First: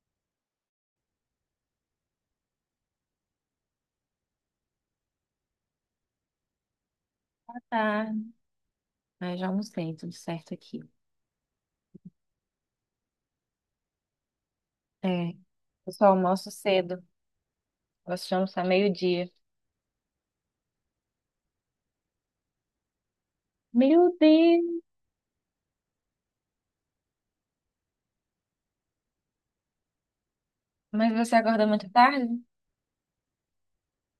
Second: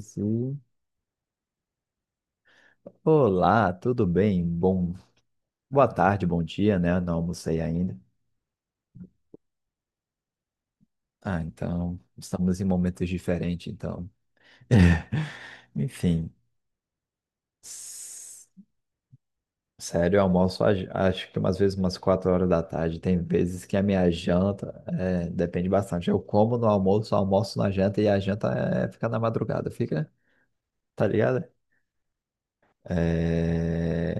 Sim. Olá, tudo bem? Bom, boa tarde, bom dia, né? Não almocei ainda. Ah, mas já almocei, tudo certo aqui. Ah, então, estamos em momentos diferentes, então. É, eu só Enfim, almoço cedo. Gosto de s- almoçar meio-dia. sério, eu almoço acho que umas vezes umas 4 horas da tarde. Tem vezes que a minha Meu janta Deus! é, depende bastante. Eu como no almoço, almoço na janta e a janta é, fica na madrugada, fica, tá Mas você ligado? acorda muito tarde? É...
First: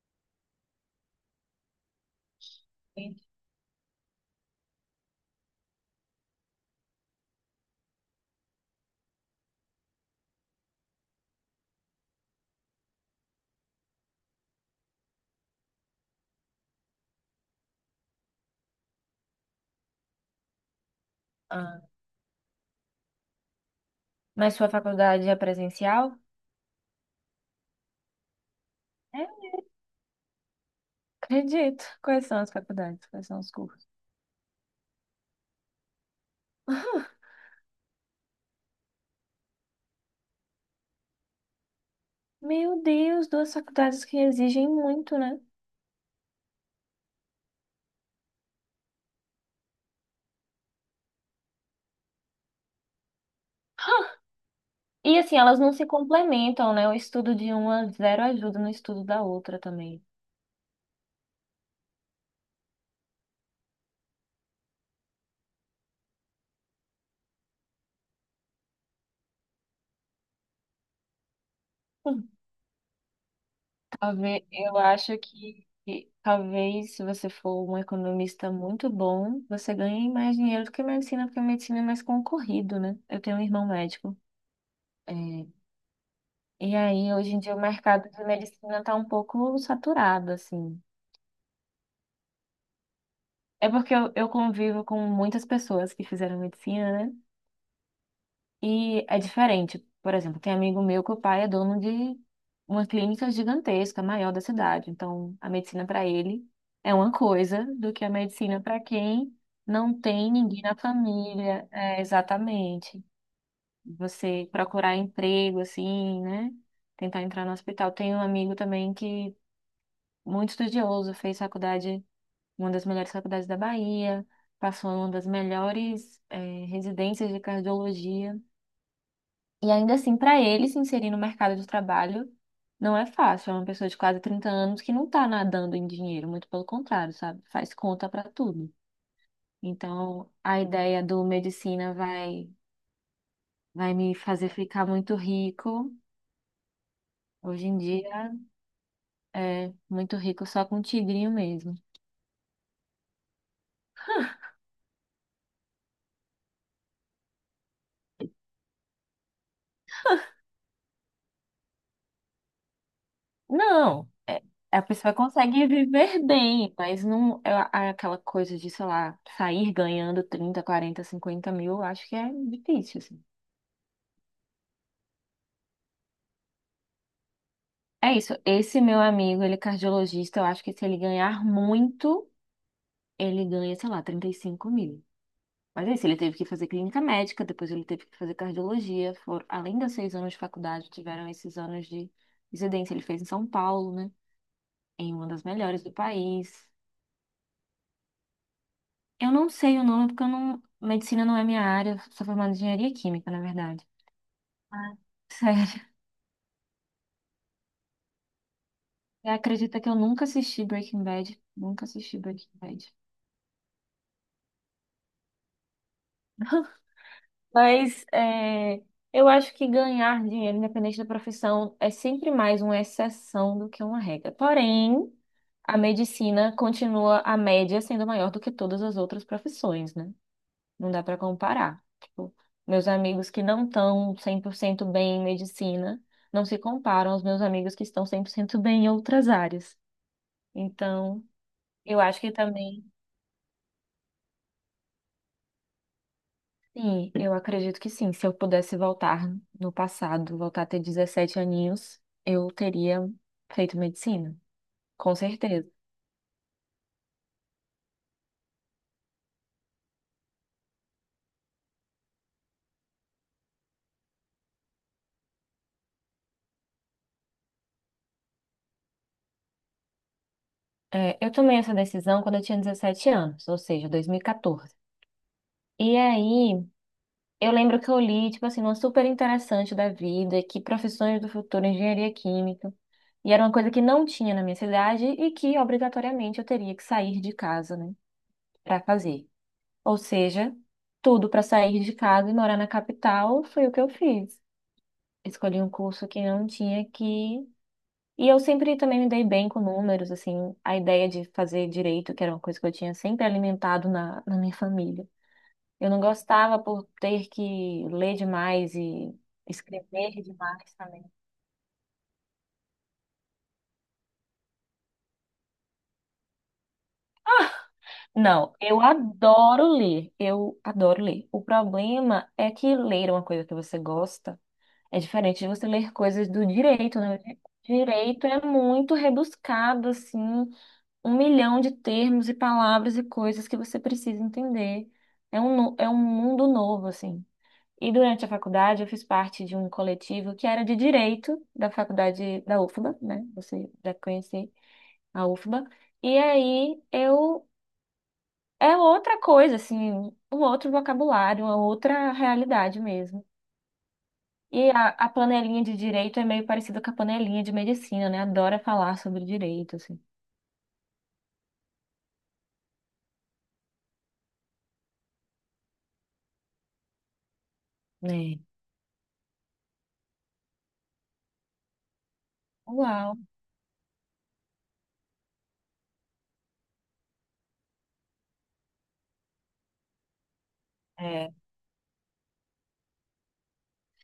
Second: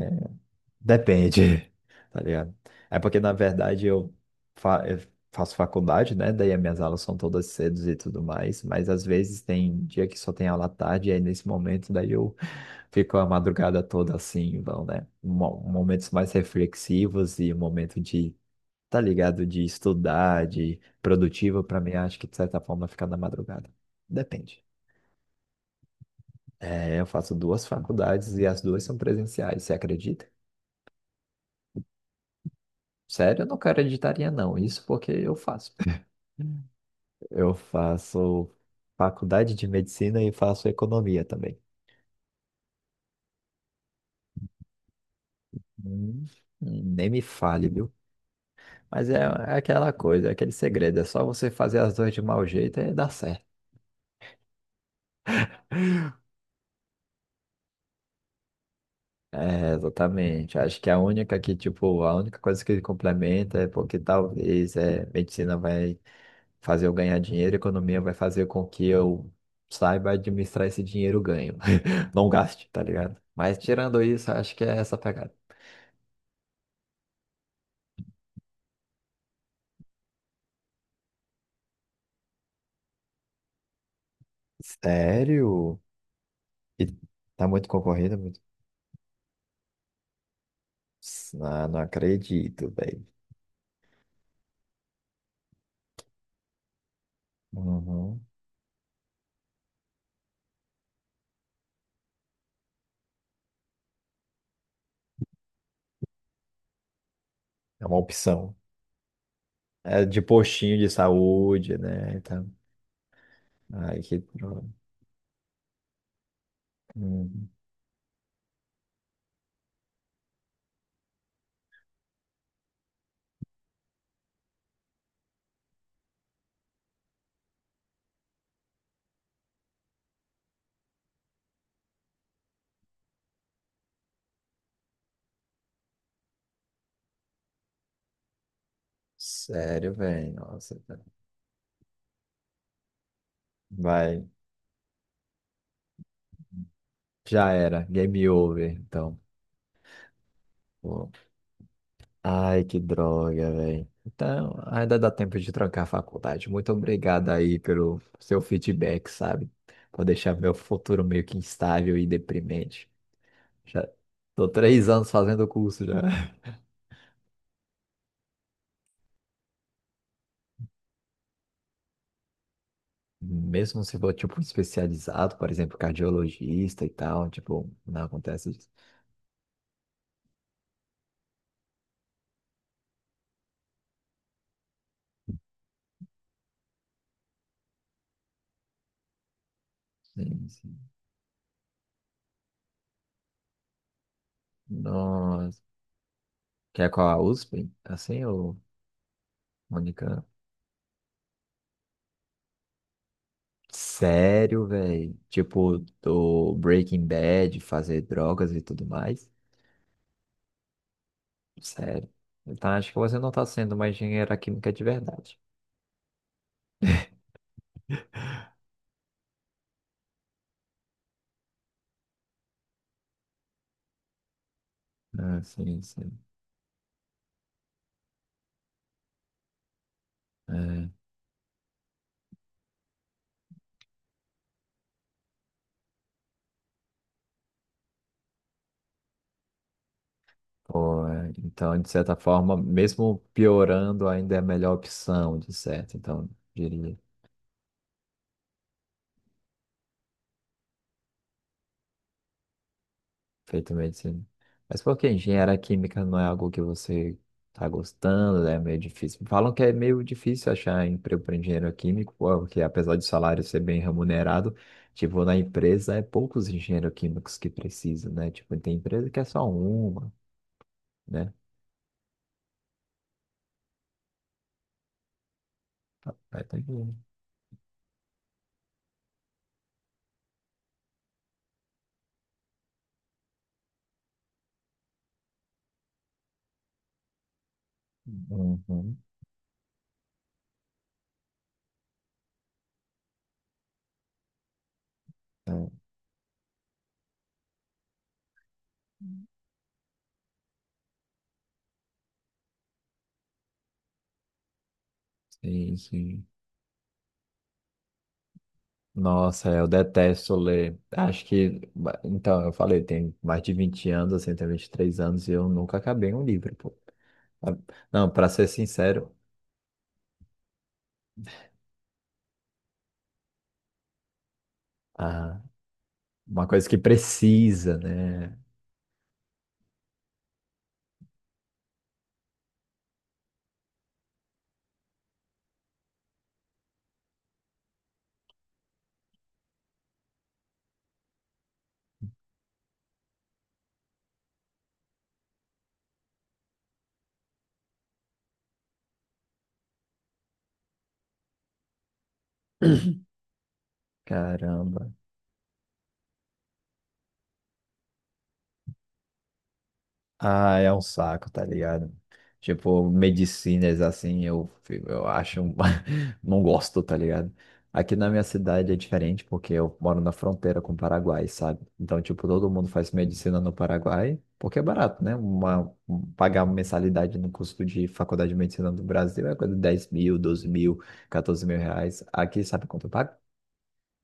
Depende, tá ligado? É Sim. porque, na verdade, eu, eu faço faculdade, né? Daí as minhas aulas são todas cedo e tudo mais, mas às vezes tem dia que só tem aula à tarde, e aí nesse momento, daí eu fico a madrugada toda assim, então, né? Momentos mais reflexivos e momento de, tá ligado? De estudar, de produtivo, pra mim, Ah, acho que de certa forma fica na madrugada. mas Depende. sua faculdade é presencial? É, eu faço duas faculdades e as duas são É, presenciais, você acredita? acredito. Quais são as faculdades? Quais são Sério, eu os não quero cursos? editaria não. Isso porque eu faço. Eu faço faculdade de medicina e faço economia também. Meu Deus, duas faculdades que exigem muito, né? Hum, nem me fale, viu? Mas é, é aquela coisa, é aquele segredo. É só você fazer as duas de mau jeito e dá certo. E assim, elas não se complementam, né? O estudo de uma zero ajuda no estudo da outra É, também. exatamente. Acho que a única que, tipo, a única coisa que complementa é porque talvez é, medicina vai fazer eu ganhar dinheiro, economia vai fazer com que eu saiba administrar esse dinheiro ganho. Não gaste, tá ligado? Mas tirando isso, Talvez- acho que é eu essa acho pegada. que talvez se você for um economista muito bom, você ganhe mais dinheiro do que medicina, porque medicina é mais concorrido, né? Eu tenho um irmão médico. É, Sério? e E aí, hoje em tá dia, o muito mercado concorrido? de Muito... medicina está um pouco saturado, assim. Ah, não acredito, velho. É porque eu convivo com muitas pessoas que fizeram medicina, né? Uhum. E é diferente. Por exemplo, tem amigo meu que o pai é dono de uma clínica gigantesca, maior da cidade. Então, a medicina para ele é uma coisa É do uma que a opção. medicina para quem não É de tem ninguém na postinho de família. saúde, É, né? Então, exatamente. ai, que Você droga. procurar emprego, assim, né? Tentar entrar Uhum. no hospital. Tem um amigo também que, muito estudioso, fez faculdade, uma das melhores faculdades da Bahia, passou em uma das melhores, residências de cardiologia. E ainda assim, para ele se inserir no mercado de trabalho, não é fácil. É uma pessoa de quase 30 anos que não está nadando em dinheiro, muito pelo contrário, sabe? Faz conta para tudo. Sério, Então, velho. a Nossa, cara. ideia do medicina vai, vai me Vai. fazer ficar muito rico. Já Hoje em era. Game dia, over, então. é muito rico só com Pô. tigrinho mesmo. Ai, que droga, velho. Então, ainda dá tempo de trancar a faculdade. Muito obrigado aí pelo seu feedback, sabe? Por deixar meu futuro meio que instável e deprimente. Já Não, é- tô a 3 anos pessoa fazendo o consegue curso já. viver bem, mas não é aquela coisa de, sei lá, sair ganhando 30, 40, 50 mil, eu acho que é difícil, assim. Mesmo se for, tipo, especializado, por exemplo, cardiologista e tal, tipo, não É isso. acontece isso. Esse meu amigo, ele é cardiologista, eu acho que se ele ganhar muito, ele ganha, sei lá, 35 mil. Mas é isso, ele teve que fazer clínica médica, depois ele teve que fazer cardiologia. Além dos 6 anos de Sim, sim. faculdade, tiveram esses anos de residência. Ele fez em São Paulo, né? Em uma das Nossa. melhores do país. Quer qual a USP? Assim, ou Eu não sei o nome, porque Mônica? eu não... medicina não é minha área, eu sou formada em engenharia química, na verdade. Sério, Ah. velho? Tipo, Sério. do Breaking Bad, fazer drogas e tudo mais? Você acredita que eu nunca assisti Breaking Bad? Nunca Sério. assisti Breaking Então acho Bad. que você não está sendo uma engenheira química de verdade. Mas é, eu acho que ganhar dinheiro, independente da profissão, é sempre mais uma exceção do que uma regra. Porém, Ah, a sim, sim. medicina continua a média sendo maior do que todas as outras profissões, né? É, Não dá para comparar. Tipo, meus amigos que não estão 100% bem em medicina não se comparam aos meus amigos que estão 100% bem em outras áreas. pô, Então, é, então, de eu certa acho que forma, também mesmo piorando, ainda é a melhor opção, de certo. Então, diria, sim, eu acredito que sim. Se eu pudesse voltar no passado, voltar a ter 17 aninhos, eu teria feito feito medicina. medicina, Mas por que com engenharia certeza. química não é algo que você tá gostando, né? É meio difícil. Falam que é meio difícil achar emprego para engenheiro químico, porque apesar de o salário ser bem remunerado, tipo, na empresa é poucos engenheiros químicos que precisam, né? Tipo, tem empresa que é só uma. É, eu Né? tomei essa decisão quando eu tinha 17 anos, ou seja, 2014. E Vai tá aí, bom. eu lembro que eu li, tipo assim, uma super interessante da vida, que profissões do futuro, engenharia química, e era uma coisa que não tinha na minha cidade e que obrigatoriamente eu teria que sair de casa, né, para Uhum, fazer. Ou seja, tudo para sair de casa e morar na capital foi o que eu fiz. Escolhi um é. curso que não tinha que. E eu sempre também me dei bem com números, assim, a ideia de fazer direito, que era uma coisa que eu tinha sempre alimentado na minha família. Sim, Eu não sim. gostava por ter que ler demais e Nossa, eu escrever detesto demais ler. também. Acho que, então, eu falei, tem mais de 20 anos, assim, tem 23 anos, e eu nunca acabei um livro, pô. Ah, não, pra ser Não, eu sincero, adoro ler, eu adoro ler. O problema é que ler é uma coisa que você gosta é diferente ah, de você ler coisas do uma coisa que direito, né? precisa, Direito né? é muito rebuscado, assim. Um milhão de termos e palavras e coisas que você precisa entender. É um mundo novo, assim. E durante a faculdade eu fiz parte de um coletivo que era de direito da faculdade da UFBA, né? Você já conhece a UFBA. E aí eu é outra coisa, assim, um outro vocabulário, uma outra realidade mesmo. E a, Caramba. a panelinha de direito é meio parecida com a panelinha de medicina, né? Adora falar sobre direito, assim. Ah, é um saco, tá ligado? Tipo, medicinas assim, eu, eu acho Não gosto, tá ligado? Aqui na minha Né? cidade é diferente, porque eu moro na fronteira com o Paraguai, sabe? Então, tipo, todo mundo faz Uau. medicina no Paraguai, porque é barato, né? Pagar uma mensalidade no custo de faculdade de medicina do Brasil é coisa de 10 mil, 12 mil, É. 14 mil reais. Aqui, sabe quanto eu pago?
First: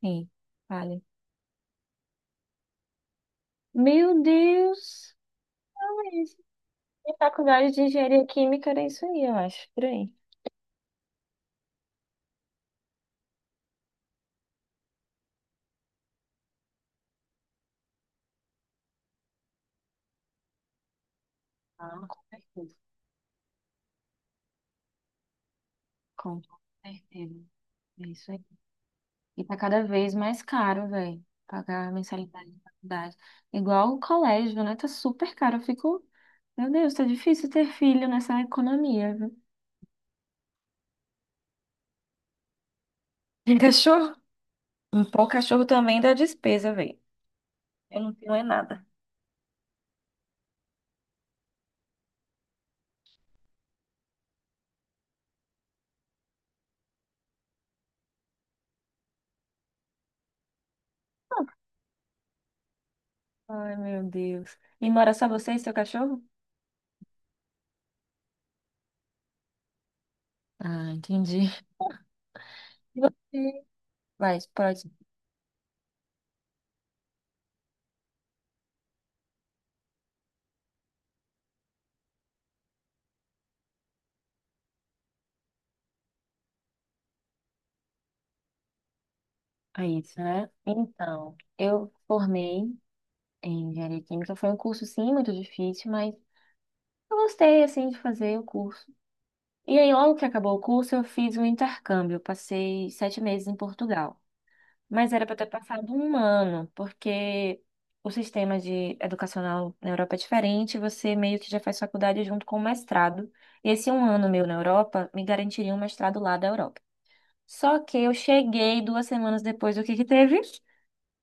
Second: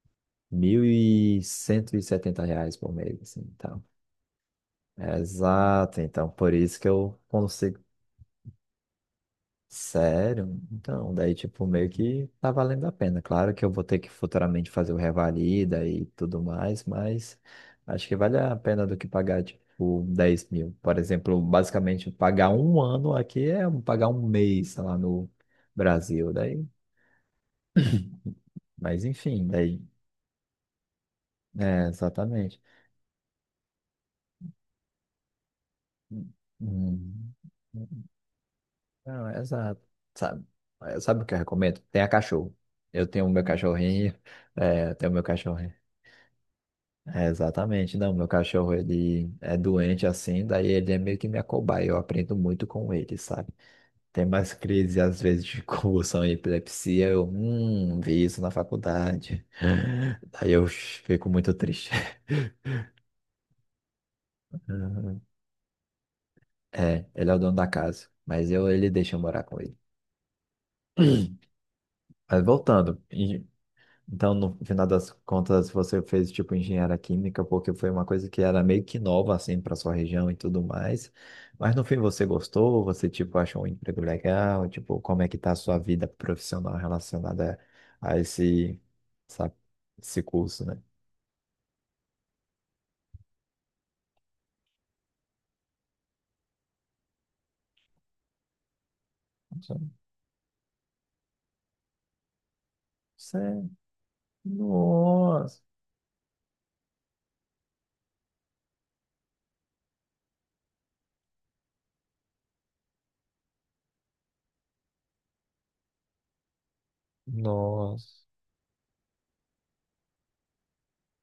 Sim, Mil vale. e cento e setenta reais por mês, assim, então. Meu Deus! É exato, Ah, então isso. por isso que E eu faculdade consigo. de engenharia química era isso aí, eu acho, por aí. Sério? Então, daí, tipo, meio que tá valendo a pena. Claro que eu vou ter que futuramente fazer o revalida e tudo mais, mas acho que vale a pena do que pagar, tipo, 10 mil. Por exemplo, Ah, basicamente, com pagar certeza. um ano aqui é um, pagar um mês, sei lá, no Brasil. Com Daí, certeza. É isso aí. mas E enfim, tá daí, cada vez mais caro, velho, pagar é, a mensalidade de exatamente. faculdade. Igual o colégio, né? Tá super caro. Eu fico, meu Deus, tá Hum. difícil ter filho nessa economia, Não, viu? é exato. Sabe, sabe o que eu recomendo? Tenha cachorro. Eu tenho o meu Tem cachorrinho, cachorro? é, eu Um tenho o meu pô, cachorro. cachorro também dá despesa, velho. É, exatamente. Eu Não, não meu tenho é cachorro, nada. ele é doente assim, daí ele é meio que minha cobaia. Eu aprendo muito com ele, sabe? Tem mais crises, às vezes, de convulsão e epilepsia. Eu vi isso na faculdade. Daí eu fico muito triste. Ai, meu Deus. E mora Uhum. só você e seu cachorro? É, ele é o dono da casa, mas eu, ele deixa eu morar com ele. Ah, entendi. Mas E voltando, você? então, Vai, no final pode. das contas, você fez tipo engenharia química porque foi uma coisa que era meio que nova assim para sua região e tudo mais. Mas no fim você gostou? Você tipo achou um emprego legal? Tipo, como é que tá a sua vida profissional relacionada a esse, essa- É isso, esse né? curso, né? Então, eu formei em engenharia química. Foi um curso, sim, muito difícil, mas eu gostei, assim, de fazer o curso. Você... E aí, logo que acabou o curso, eu fiz um intercâmbio. Eu passei 7 meses em é, Portugal. Mas era para ter nossa, passado um ano, porque o sistema de educacional na Europa é diferente. Você meio que já faz faculdade junto com o mestrado. Esse um ano meu na Europa me garantiria um mestrado lá da Europa. Só que eu nossa, cheguei 2 semanas depois do que teve?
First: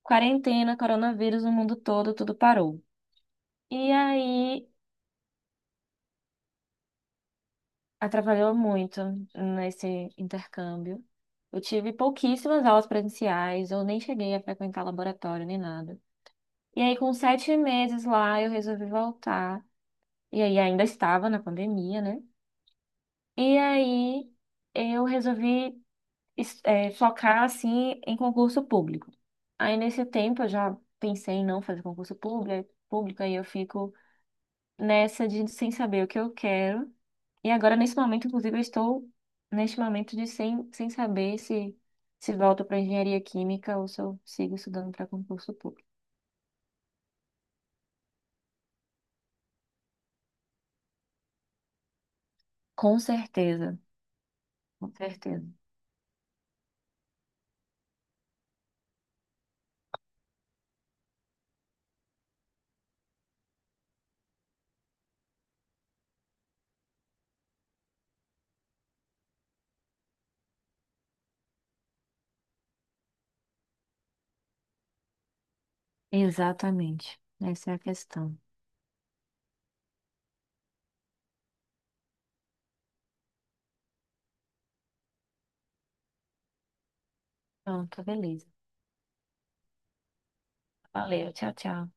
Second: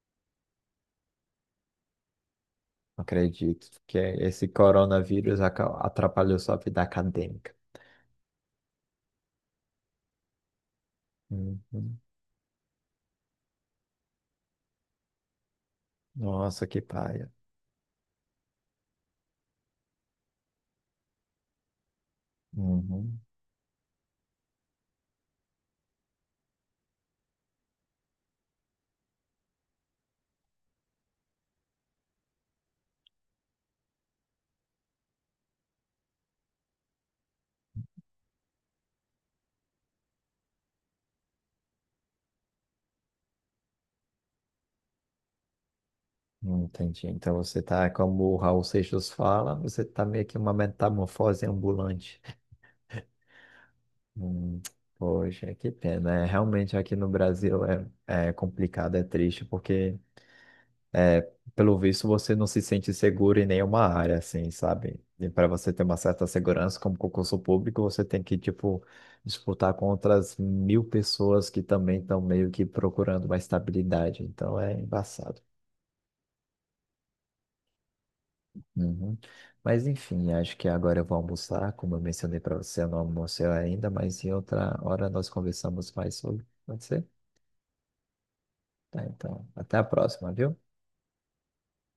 Quarentena, coronavírus no mundo todo, tudo parou. não acredito E que esse aí, coronavírus atrapalhou sua vida acadêmica. atrapalhou muito nesse intercâmbio. Eu tive Uhum. pouquíssimas aulas presenciais, eu nem cheguei a frequentar laboratório nem nada. Nossa, que E aí, com paia. 7 meses lá, eu resolvi voltar. E aí, ainda estava na pandemia, né? Uhum. E aí, eu resolvi focar, assim, em concurso público. Aí, nesse tempo, eu já pensei em não fazer concurso público, aí eu fico nessa de sem saber o que eu quero. E agora, nesse momento, inclusive, eu estou neste momento de sem saber se volto para engenharia química ou se eu sigo estudando para concurso público. Entendi. Então você tá, como o Raul Seixas fala, você tá meio que uma metamorfose ambulante. Com certeza, Hum, com certeza. poxa, que pena. Realmente aqui no Brasil é complicado, é triste, porque pelo visto você não se sente seguro em nenhuma área, assim, sabe? E para você ter uma certa segurança como concurso público, você tem que, tipo, disputar com outras 1.000 pessoas que também estão meio que procurando uma estabilidade. Então é embaçado. Exatamente. Essa é a questão. Uhum. Mas enfim, acho que agora eu vou almoçar. Como eu mencionei para você, eu não almocei ainda, mas em outra hora nós conversamos mais sobre. Pode ser? Pronto, beleza. Tá, então, até a próxima, viu? Valeu, tchau, tchau.